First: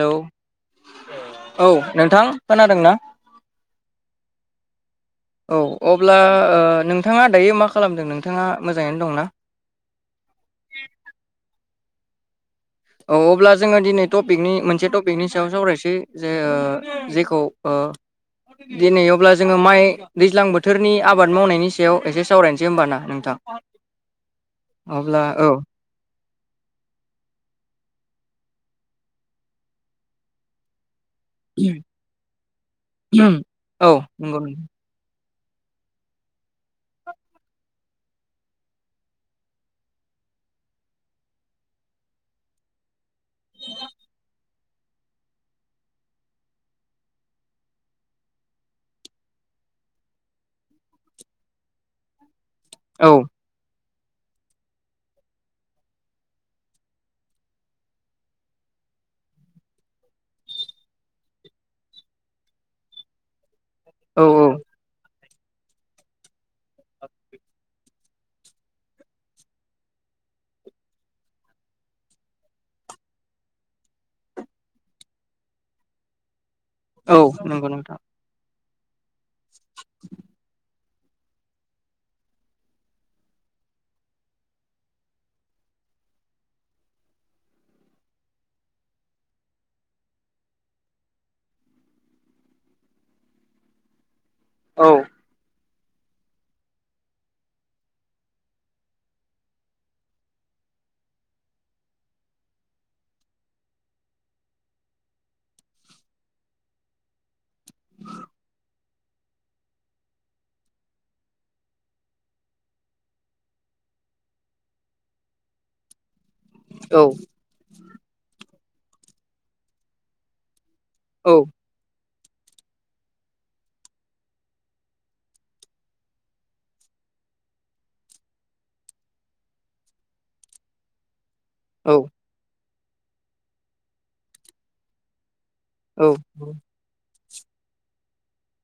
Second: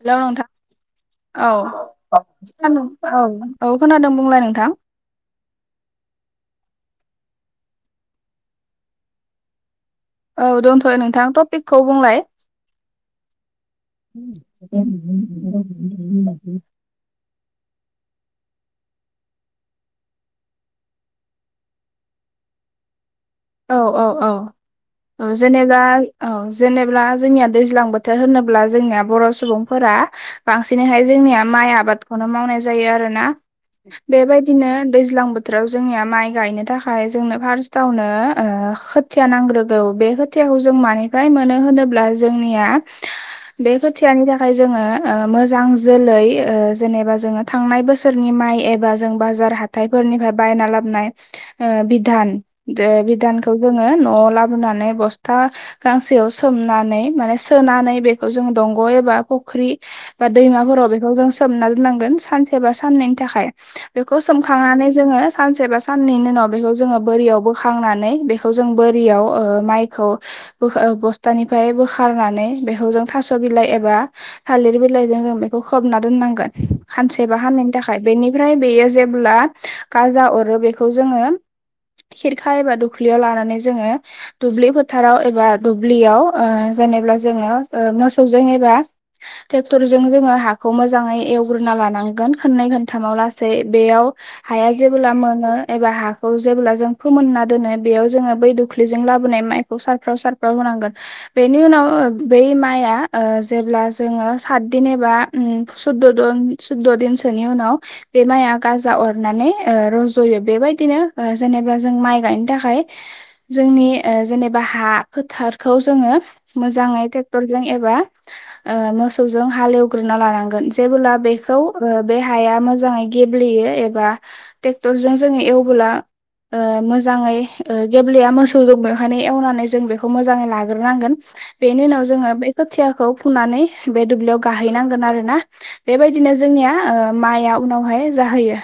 Hello नोंथां। औ नोंथां खोनादों खोनादोंना औ औ खोनादों बुंलाय नोंथां। औ अब्ला नोंथाङा दायो मा खालामदों नोंथाङा मोजाङैयैनो दंना? औ दंथ'यो नोंथां टपिकखौ बुंलाय। औ अब्ला जोङो दिनै टपिकनि मोनसे टपिकनि सायाव सावरायसै जे ओ जेखौ ओ दिनै अब्ला जोङो माइ दैज्लां बोथोरनि आबाद मावनायनि सायाव एसे सावरायनोसै होमबा ना नोंथां? औ औ औ औ जेनेबा औ जेनेबा जोंनिया दैज्लां बोथोर होनोब्ला जोंनिया बर' सुबुंफोरा बांसिनैहाय जोंनिया माइ आबादखौनो मावनाय जायो आरोना औ नंगौ बेबायदिनो दैज्लां बोथोराव जोंनिया माइ गायनो थाखाय जोंनो फार्स्टावनो ओ खोथिया नांग्रोगौ बे खोथियाखौ जों मानिफ्राय मोनो होनोब्ला जोंनिया बे खोथियानि थाखाय जोङो ओ मोजां जोलै ओ जेनेबा जोङो थांनाय बोसोरनि माइ एबा जों बाजार हाथाइफोरनिफ्राय बायना लाबोनाय ओ बिधान ओ औ बिधानखौ जोङो न'आव लाबोनानै बस्था गांसेयाव सोमनानै माने सोनानै बेखौ जों दंग' एबा फुख्रि बा दैमाफोराव बेखौ जों सोमना दोननांगोन सानसे बा साननैनि थाखाय। बेखौ औ औ सोमखांनानै जोङो सानसे बा साननैनि उनाव बेखौ जोङो बोरियाव बोखांनानै बेखौ जों बोरियाव ओ माइखौ बोखो बस्थानिफ्राय बोखारनानै बेखौ जों थास' बिलाइ एबा थालिर बिलाइजों जों बेखौ खबना दोननांगोन औ सानसेबा नंगौ साननैनि नोंथां थाखाय बेनि ओमफ्राय बेयो जेब्ला गाजा अरो बेखौ जोङो खिरखा एबा दो ख्लियाव लानानै जोङो दुब्लि फोथाराव एबा दुब्लियाव ओ जेनेबा जोङो ओ मोसौजों एबा ट्रेक्टरजों जोङो हाखौ मोजाङै एवग्रोना लानांगोन खोननै खोनथामाव लासै बेयाव हाया औ जेबोब्ला मोनो एबा हाखौ जेब्ला जों फोमोनना दोनो बेयाव जोङो बै दुख्लिजों लाबोनाय माइखौ सारफ्राव सारफ्राव होनांगोन बेनि ओ उनाव बै माइया ओ जेब्ला जोङो सातदिन एबा उम सुद्द'दन सुद्द'दिनसोनि उनाव बे माइया गाजा अरनानै ओ रज'यो बेबायदिनो ओ जेनेबा जों माइ गायनो थाखा खाय जोंनि ओ जेनेबा हा फोथारखौ जोङो औ मोजाङै टे क्टरजों एबा ओ मोसौजों हालेवग्रोना लानांगोन जेबोब्ला औ बेखौ ओ बे हाया मोजाङै गेब्लेयो एबा ट्रेक्टरजों जोङो एवबोला ओ मोजाङै ओ गेब्लेया मोसौजों बेवहायनो एवनानै जों बेखौ मोजाङै लाग्रोनांगोन बेनि औ उनाव जोङो खोथियाखौ फुनानै बे दुब्लियाव गाहैनांगोन आरो ना बेबायदिनो जोंनिया ओ माइया उनावहाय जाहैयो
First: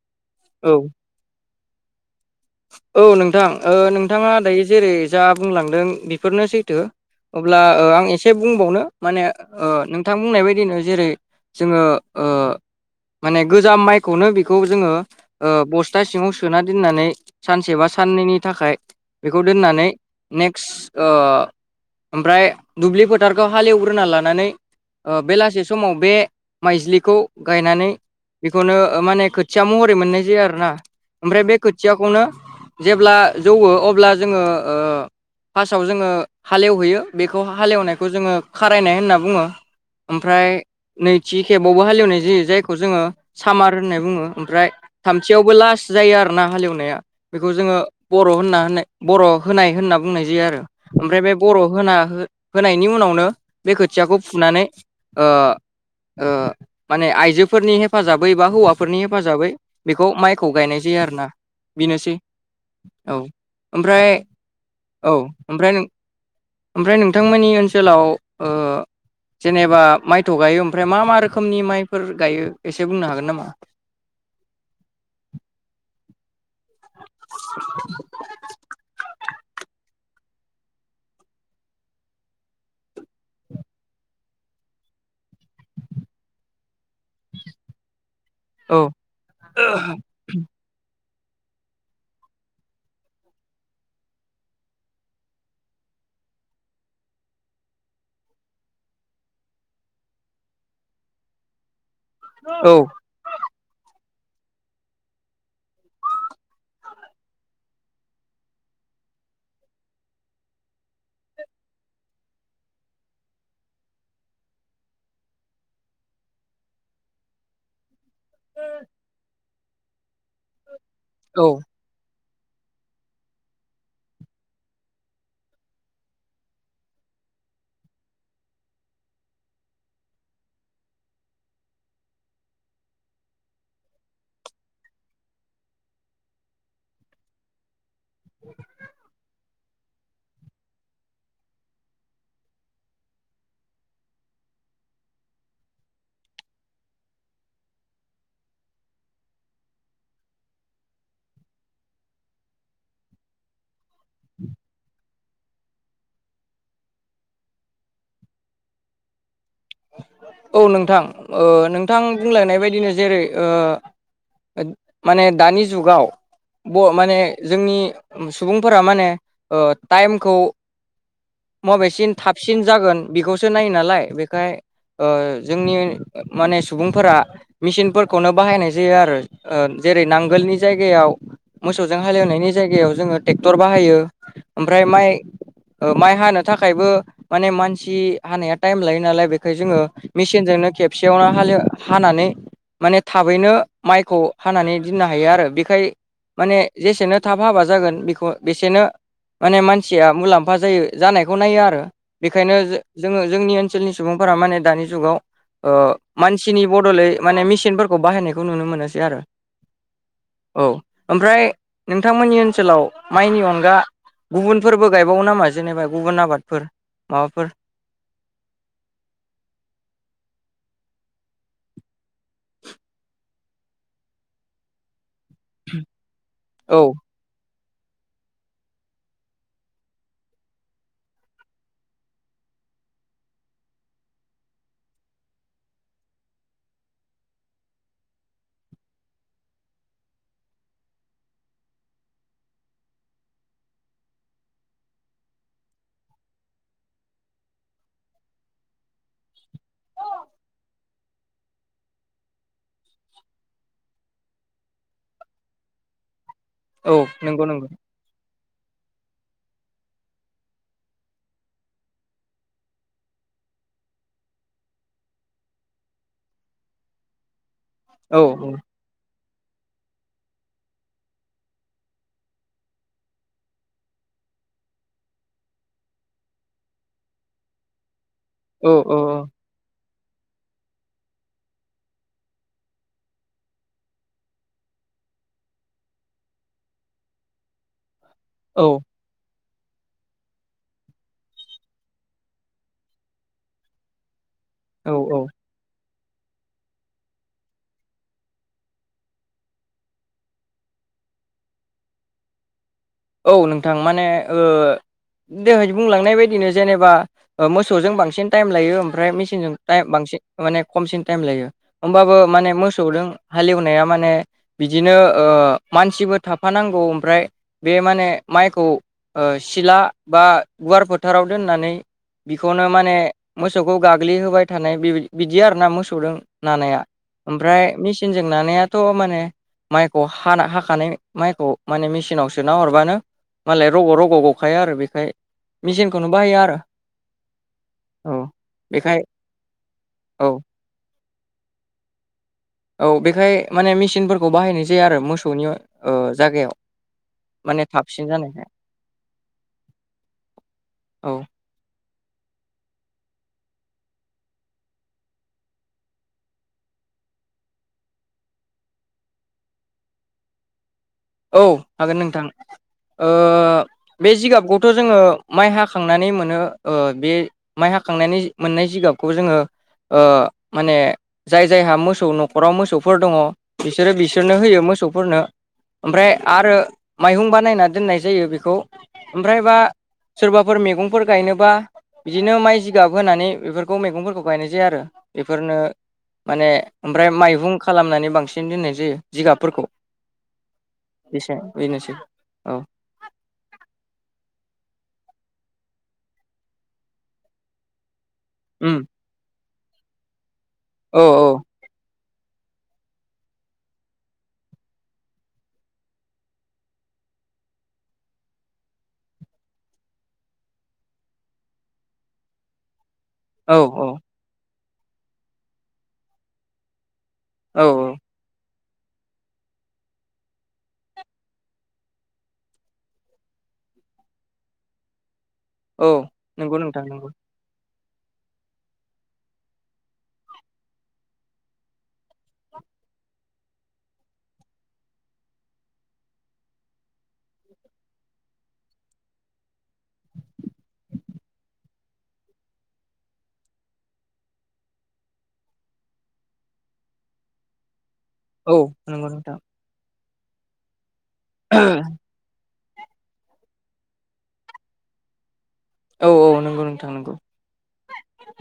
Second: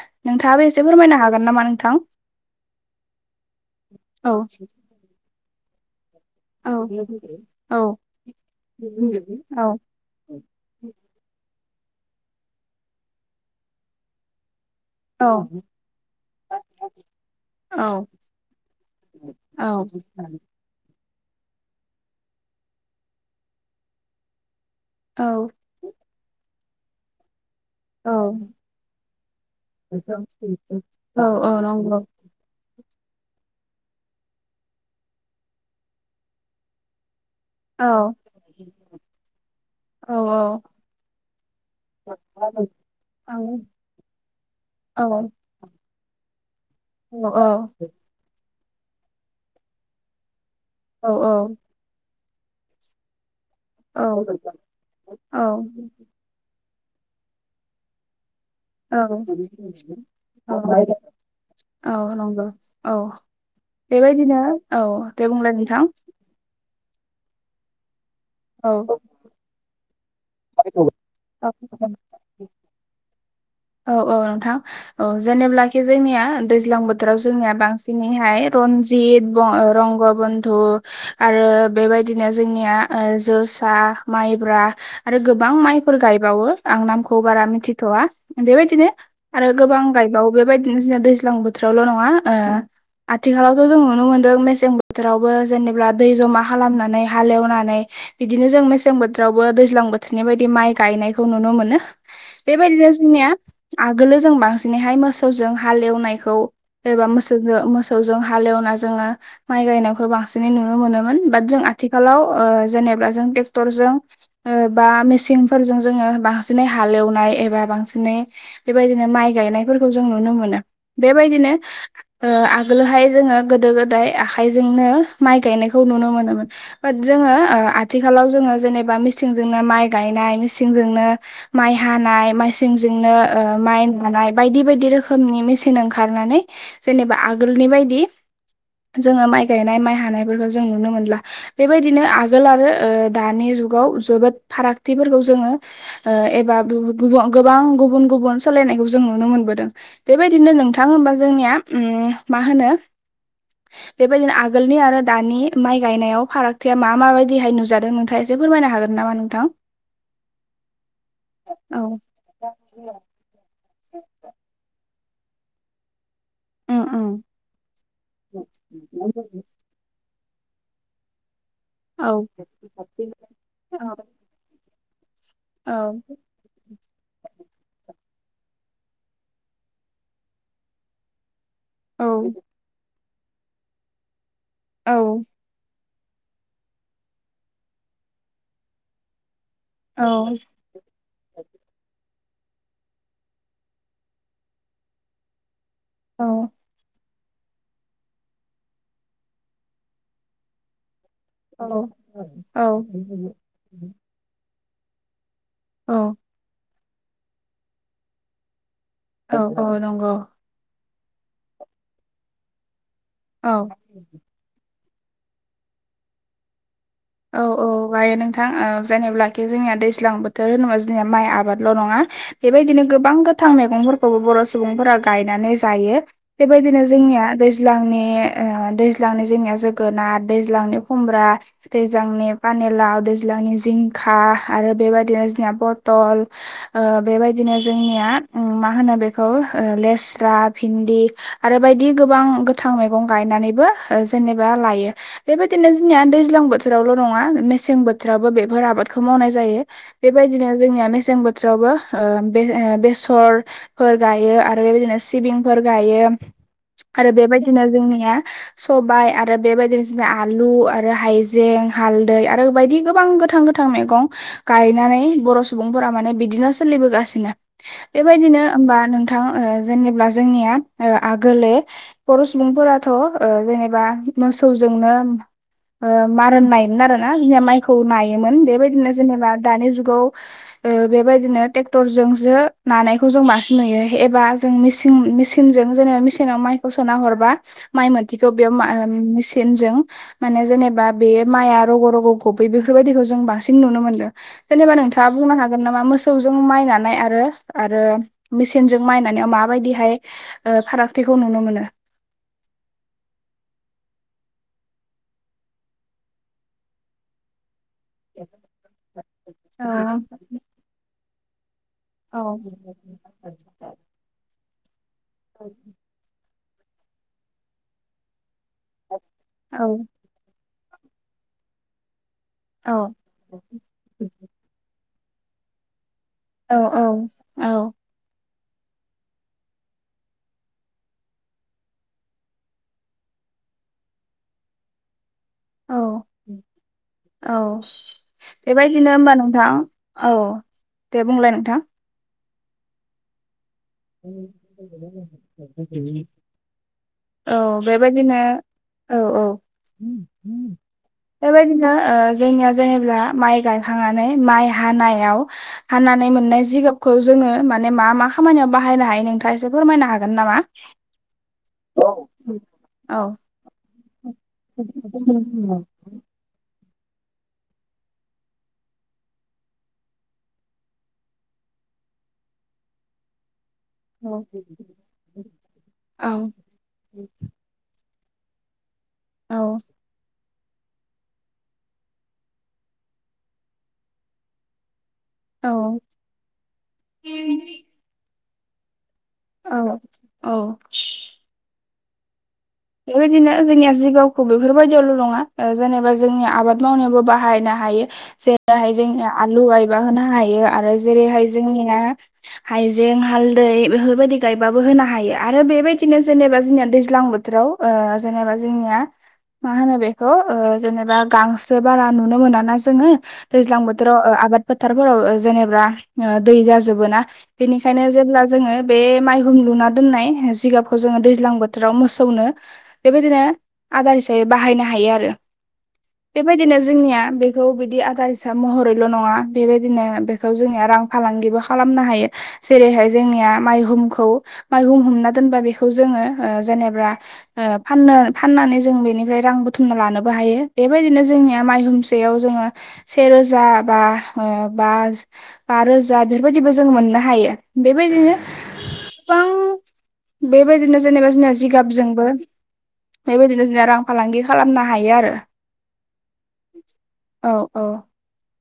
औ नोंथाङाबो औ एसे फोरमायनो हागोन नामा नोंथां? औ नोंथां ओ नोंथाङा औ दायो जेरै जा बुंलांदों बेफोरनो औ सैथो अब्ला ओ औ आं एसे बुंबावनो माने औ ओ नों थां बुंनाय बायदिनो जेरै जोङो ओ माने गोजाम माइखौनो बेखौ जोङो औ ओ बस्था सिङाव सोना दोननानै औ सेबा साननैनि थाखाय बेखौ दोननानै ने [unintelligible] ओ ओमफ्राय दुब्लि फोथारखौ हालेवग्रोना लानानै ओ औ बेलासे समाव बे माइज्लिखौ गायनानै औ बेखौनो ओ माने खोथिया महरै मोननाय जायो आरोना औ ओमफ्राय औ बे नंगौ खोथियाखौनो जेब्ला जौवो अब्ला जोङो ओ फार्स्टआव जोङो हालेवहैयो। बेखौ हालेवनायखौ औ जोङो खारायनाय होनना बुङो औ ओमफ्राय नैथि खेबावबो हालेवनाय जायो जायखौ जोङो औ सामार होननाय बुङो ओमफ्राय औ थामथियावबो लास्ट जायो आर ना हालेवनाया औ बेखौ जोङो बर' होनना होननाय बर' होनाय होनना बुंनाय जायो आरो। औ ओमफ्राय बे औ बर' होना हो-होनायनि उनावनो बे खोथियाखौ फुनानै ओ ओ माने आइजोफोरनि हेफाजाबै एबा हौवा फोरनि हेफाजाबै बेखौ माइखौ औ गायनाय जायो आरो ना औ बेनोसै। नंगौ औ ओमफ्राय बेबायदिनो औ दे बुंलाय ओमफ्राय नोंथां नों ओमफ्राय नोंथांमोननि ओनसोलाव ओ औ [unintelligible] जेनेबा माइथ' गायो ओमफ्राय मा मा रोखोमनि औ माइफोर गायो एसे बुंनो हागोन नामा? औ औ नोंथां औ जेनेबब्लाखि जोंनिया दै ज्लां बोथोराव जोंनिया बांसिनैहाय रनजित रंग [unintelligible] थ' आरो बेबायदिनो जोंनिया जोसा माइब्रा आरो गोबां माइफोर गायबावो आं नामखौ बारा मिथिथ'वा औ बेबायदिनो आरो गोबां गायबावो बेबायदिनो जोंना दैज्लां बोथोरावल' नङा ओ आथिखालावथ' जों नुनो मोन्दों मेसें बोथोरावबो जेनेब्ला दै जमा खालामनानै हालेवनानै बिदिनो जों मेसें बोथोरावबो दैज्लां बोथोरनि बायदि माइ गायनायखौ नुनो मोनो औ बेबायदिनो जोंनिया आगोलो जों बांसिनैहाय मोसौजों हालेवनायखौ एबा मोसौजो मोसौजों हालेवना जोङो माइ गायनायखौ बांसिनै नुनो मोनोमोन बाट जों आथिखालाव ओ जेनेब्ला जों ट्रेक्टरजों ओ बा मेसिंफोरजों जोङो बांसिनै हालेवनाय एबा बांसिन नै बेबायदिनो माइ गायनायफोरखौ जों नुनो मोनो औ बेबायदिनो आगोलहाय जोङो गोदो गोदाय आखाइजोंनो माइ गायनायखौ नुनो मोनोमोन। बाट जोङो ओ आथिखालाव जोङो जेनेबा मिसिजोंनो माइ गायनाय मिसिंजोंनो माइ हानाय माइ सिंजोंनो ओ माइन मानाय बायदि बायदि रोखोमनि मेसिन ओंखारनानै जेनेबा आगोलनि बायदि जोङो माइ गायनाय माइ हानायफोरखौ जों नुनो मोनला। बेबायदिनो आगोल आरो ओ दानि जुगाव जोबोद फारागथिफोरखौ जोङो ओ एबा [unintelligible] गोबां गुबुन गुबुन सोलायनायखौ जों नुनो मोनबोदों। बेबायदिनो नोंथां होनबा जोंनिया उम मा होनो बेबायदिनो आगोलनि आरो दानि माइ गायनायाव फारागथिया मा माबायदिहाय नुजादों नोंथाङा एसे फोरमायनो हागोन नामा नोंथां? औ नोंथां ओ औ नोंथां बुंलायनाय बायदिनो जेरै ओ माने दानि जुगाव औ [unintelligible] माने जोंनि सुबुंफोरा माने ओ टाइमखौ मबेसिन औ थाबसिन जागोन बेखौसो नायो नालाय बे खाय ओ औ जोंनि माने सुबुंफोरा मेसिनफोरखौनो बाहायनाय जायो आरो ओ जेरै नांगोलनि जायगायाव मोसौजों औ हालेवनायनि जायगायाव जोङो ट्रेक्टर बाहायो ओमफ्राय औ माइ माइ हानो थाखायबो माने मानसि हानाया टाइम लायो नालाय बे खाय जोङो औ मेसिनजोंनो खेबसेयावनो हालेव हानानै माने थाबैनो माइखौ हानानै दिननो हायो आरो बेखाय माने जेसेनो थाब हाबा जागोन बेखौ बेसेनो माने मानसिया मुलाम्फा जायो। जानायखौ नायो आरो बेखायनो औ जो-जोङो जोंनि ओन सोलनि सुबुंफोरा माने दानि जुगाव मानसिनि बड'लै माने मिसिनफोरखौ बाहायनायखौ नुनो मोनोसै आरो औ औ नंगौ औ ओमफ्राय नोंथांमोननि ओनसोलाव माइनि औ अनगा गुबुनफोरबो गायबावो नामा जेनेबा गुबुन आबादफोर? औ माबाफोर औ गायो नोंथां ओ जेनेबब्लाखि जोंनिया दैज्लां बोथोर होनोबा जोंनिया माइ आबादल' नंङा बेबायदिनो गोबां गोथां मैगंफोरखौबो बर' सुबुंफोरा गायनानै जायो औ बेबायदिनो जोंनिया दैज्लांनि ओ दैज्लांनि जोंनिया जोगोनाद दैज्लांनि खुमब्रा दैज्लांनि पानिलाव दैज्लांनि जिंखा आरो बेबायदिनो जोंना बथल ओ बेबायदिनो जोंनिया उम मा होनो बेखौ ओ लेस्रा भिन्दि आरो बायदि गोबां गोथां मैगं गायनानैबो जेनेबा लायो बेबायदिनो जोंनिया दैज्लां बोथोरावल' नंङा मेसें बोथोरावबो बेफोर आबादखौ मावनाय जायो। बेबायदिनो जोंनिया मेसें बोथोरावबो ओ बे-बेसर फोर गायो आरो बेबायदिनो सिबिंफोर गायो औ आरो नंगौ बेबायदिनो नंगौ जोंनिया सबाइ आरो बेबायदिनो जोंनि आलु आरो हायजें जें हालदै आरो बायदि गोबां गोथां गोथां मैगं गायनानै बर' सुबुंफोरा माने बिदिनो सोलिबोगासिनो औ बेबायदिनो होमबा नोंथां थां ओ जेनेबला जोंनिया ओ आगोलोे बर' सुबुंफोराथ' ओ जेनेबा मोसौजोंनो मारन नायोमोन आरो ना जोंनिया माइखौ नायोमोन औ बेबायदिनो औ जेनेबा दानि जुगाव ओ बेबायदिनो ट्रेक्टर जोंसो नानायखौ जों बांसिन नुयो एबा जों मेचिं-मिचिंजों जेनेबा मेचिनाव माइखौ सोना हरबा माइ मोथिखौ बेयाव मा औ ओ मेचिनजों माने जेनेबा बे माइआ रग' रग' गबै बेफोरबायदिखौ जों बांसिन नुनो मोनदों जेनेबा नोंथांङा औ औ बुंनो हाग गोन नामा मोसौजों मायनानाय आरो आरो मेचिनजों मायनानायाव माबायदिहाय ओ फारागथिखौ नुनो मोनो औ नोंथां माने ओ दोहाय बुंलांनाय बायदिनो जेनेबा ओ मोसौजों बांसिन टाइम लायो ओमफ्राय मेसिनजों औ बांसिन माने खमसिन टाइम लायो। होमबाबो औ माने मोसौदों हालेवनाया माने बिदिनो ओ मानसिबो थाफानांगौ ओमफ्राय बे माने माइखौ ओ औ सिला बा गुवार फोथाराव दोननानै बिखौनो माने औ मोसौ खौ गाग्लि होबाय थानाय बिबा बिदि आरोना मोसौदों औ नानाया औ ओमफ्राय मिचिन चिनजों नानायाथ' माने माइखौ हाना हाखानाय माइखौ माने मेचिनावसो सोना हरबानो मालाय रग' रग' गखायो आरो बेखाय औ मेचिनखौनो बाहायो आरो औ औ बेबायदिनो बेखाय होनबा नोंथां औ दे बुंलाय नोंथां औ बेखाय माने मेसिनफोरखौ बाहायनाय जाया आरो मोसौनि ओ जागायाव औ माने थाबसिन बेबायदिनो जानायखाय औ औ औ बेबायदिनो ओ जोंनिया जेनेबा माइ गायखांनानै माइ हानायाव हाननानै मोननाय जिगाबखौ जोंङो माने मा मा खामानियाव बाहायनो हायो नोंथांङा एसे फोरमायनो हागोन नामा? औ हागोन नोंथां औ ओ बे जिगाबखौथ' जोंङो माइ हा हाखांनानै मोनो ओ बे माइ हाखांनानै मोननाय जिगाबखौ जोंङो ओ माने जाय जायहा मोसौ न'खराव मोसौफोर दंङ बिसोरो बिसोरनो होयो मोसौफोरनो औ ओमफ्राय आरो माइहुं बानायना दोननाय जायो बेखौ औ ओमफ्रायबा सोरबाफोर मैगंफोर गायनोबा बिदिनो माइ जिगाब होनानै बेफोरखौ मैगंफोरखौ गायनाय जायो आरो। बेफोरनो औ माने ओमफ्राय माइहुं खालामनानै बांसिन दोननाय जायो जिगाबफोरखौ औ औ बेसां बेनोसै औ बेबायदिनो जोंनिया जिगाबखौ बेफोरबायदियावल' नंङा जेनेबा जोंनि आबाद मावनायावाबबो बाहायनो हायो। जेरैहाय उम जोंनिया आलु गायबा होनो हायो आरो औ जेरैहाय जोंनिया हाइजें, हालदै बेफोरबायदि गायबाबो होनो हायो आरो बेबायदिनो जेनेबा जोंनिया दैज्लां बो थोराव ओ जेनेबा जोंनिया मा होनो बेखौ ओ जेनेबा गांसो बारा नुनो मोनाना जोङो औ दैज्लां बोथोराव आबाद फोथारफोराव जेनेबा दै जाजोबोना। औ बेनिखायनो जेब्ला जोङो बे माइहुम लुना दोननाय जिगाबखौ जोङो दैज्लां बोथोराव मोस खौनो बेबायदिनो आदार हिसाबै बाहायनो हायो आरो। औ नंगौ बेबायदिनो नोंथां जोंनिया नंगौ बे बेखौ बिदि आदार हिसाब महरैल' नंङा बेबायदिनो बेखौ जोंनिया रां फालांगिबो खालामनो हायो। जेरैहाय जोंनिया माइहुमखौ माइहुम हुमना दोनबा बेखौ जोंङो ओ जेनेबला ओ फाननो फाननानै जों बेनिफ्राय रां बुथुमना लानोबो हायो बेबायदिनो जोंनिया माइहुम बेयाव जोंङो सेे रोजा बा ओ बा बा रोजा बेफोरबायदिबो जों मोननो हायो। बेबायदिनो औ नंगौ गोबां नोंथां। बेबायदिनो जेनेबा जोंना जिगाबजों बेबायदिनो जोंना रां फालांगि खालामनो हायो आरो। औ औ नंगौ नोंथां नंगौ औ औ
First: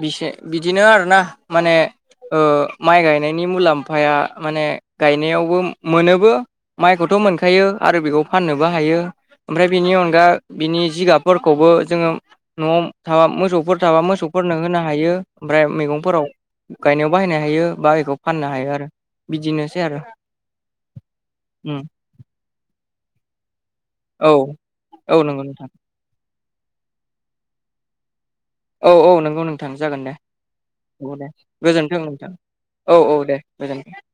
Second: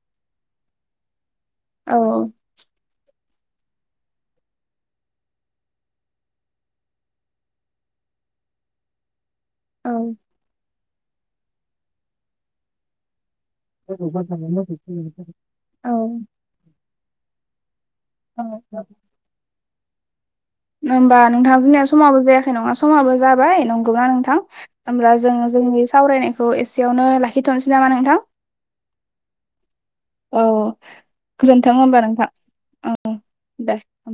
बि बिदिनो आरोना। माने औ ओ माइ गाय बिनि मुलाम्फाया माने गायनायावबो मोनोबो माइखौथ' मोनखायो आरो बेखौ फाननोबो हायो। ओमफ्राय औ बिनि अनगा बिनि जिगाबफोरखौबो जोङो न'आव थाबा मोसौफोर सोरहाबा मोसौफोरनो होनो हायो। ओमफ्राय औ मैगंफोराव गायनायाव बाहायनो हायो बा बेखौ औ फाननो हायो आरो। बिदिनोसै आरो। होमबा नोंथां उम जोंनिया समाबो जायाखै नङा समाबो जाबाय। अब्ला औ नोंथां होमब्ला औ जों नंगौ नोंथां जोंनि सावरायनायखौ एसेयावनो लाखिथ'नोसै नामा नोंथां? औ औ नोंगौ नोंथां जागोन दे। औ। औ दे गोजोनथों होमबा गोजोन्थों नोंथां औ औ दे गोजोनथों।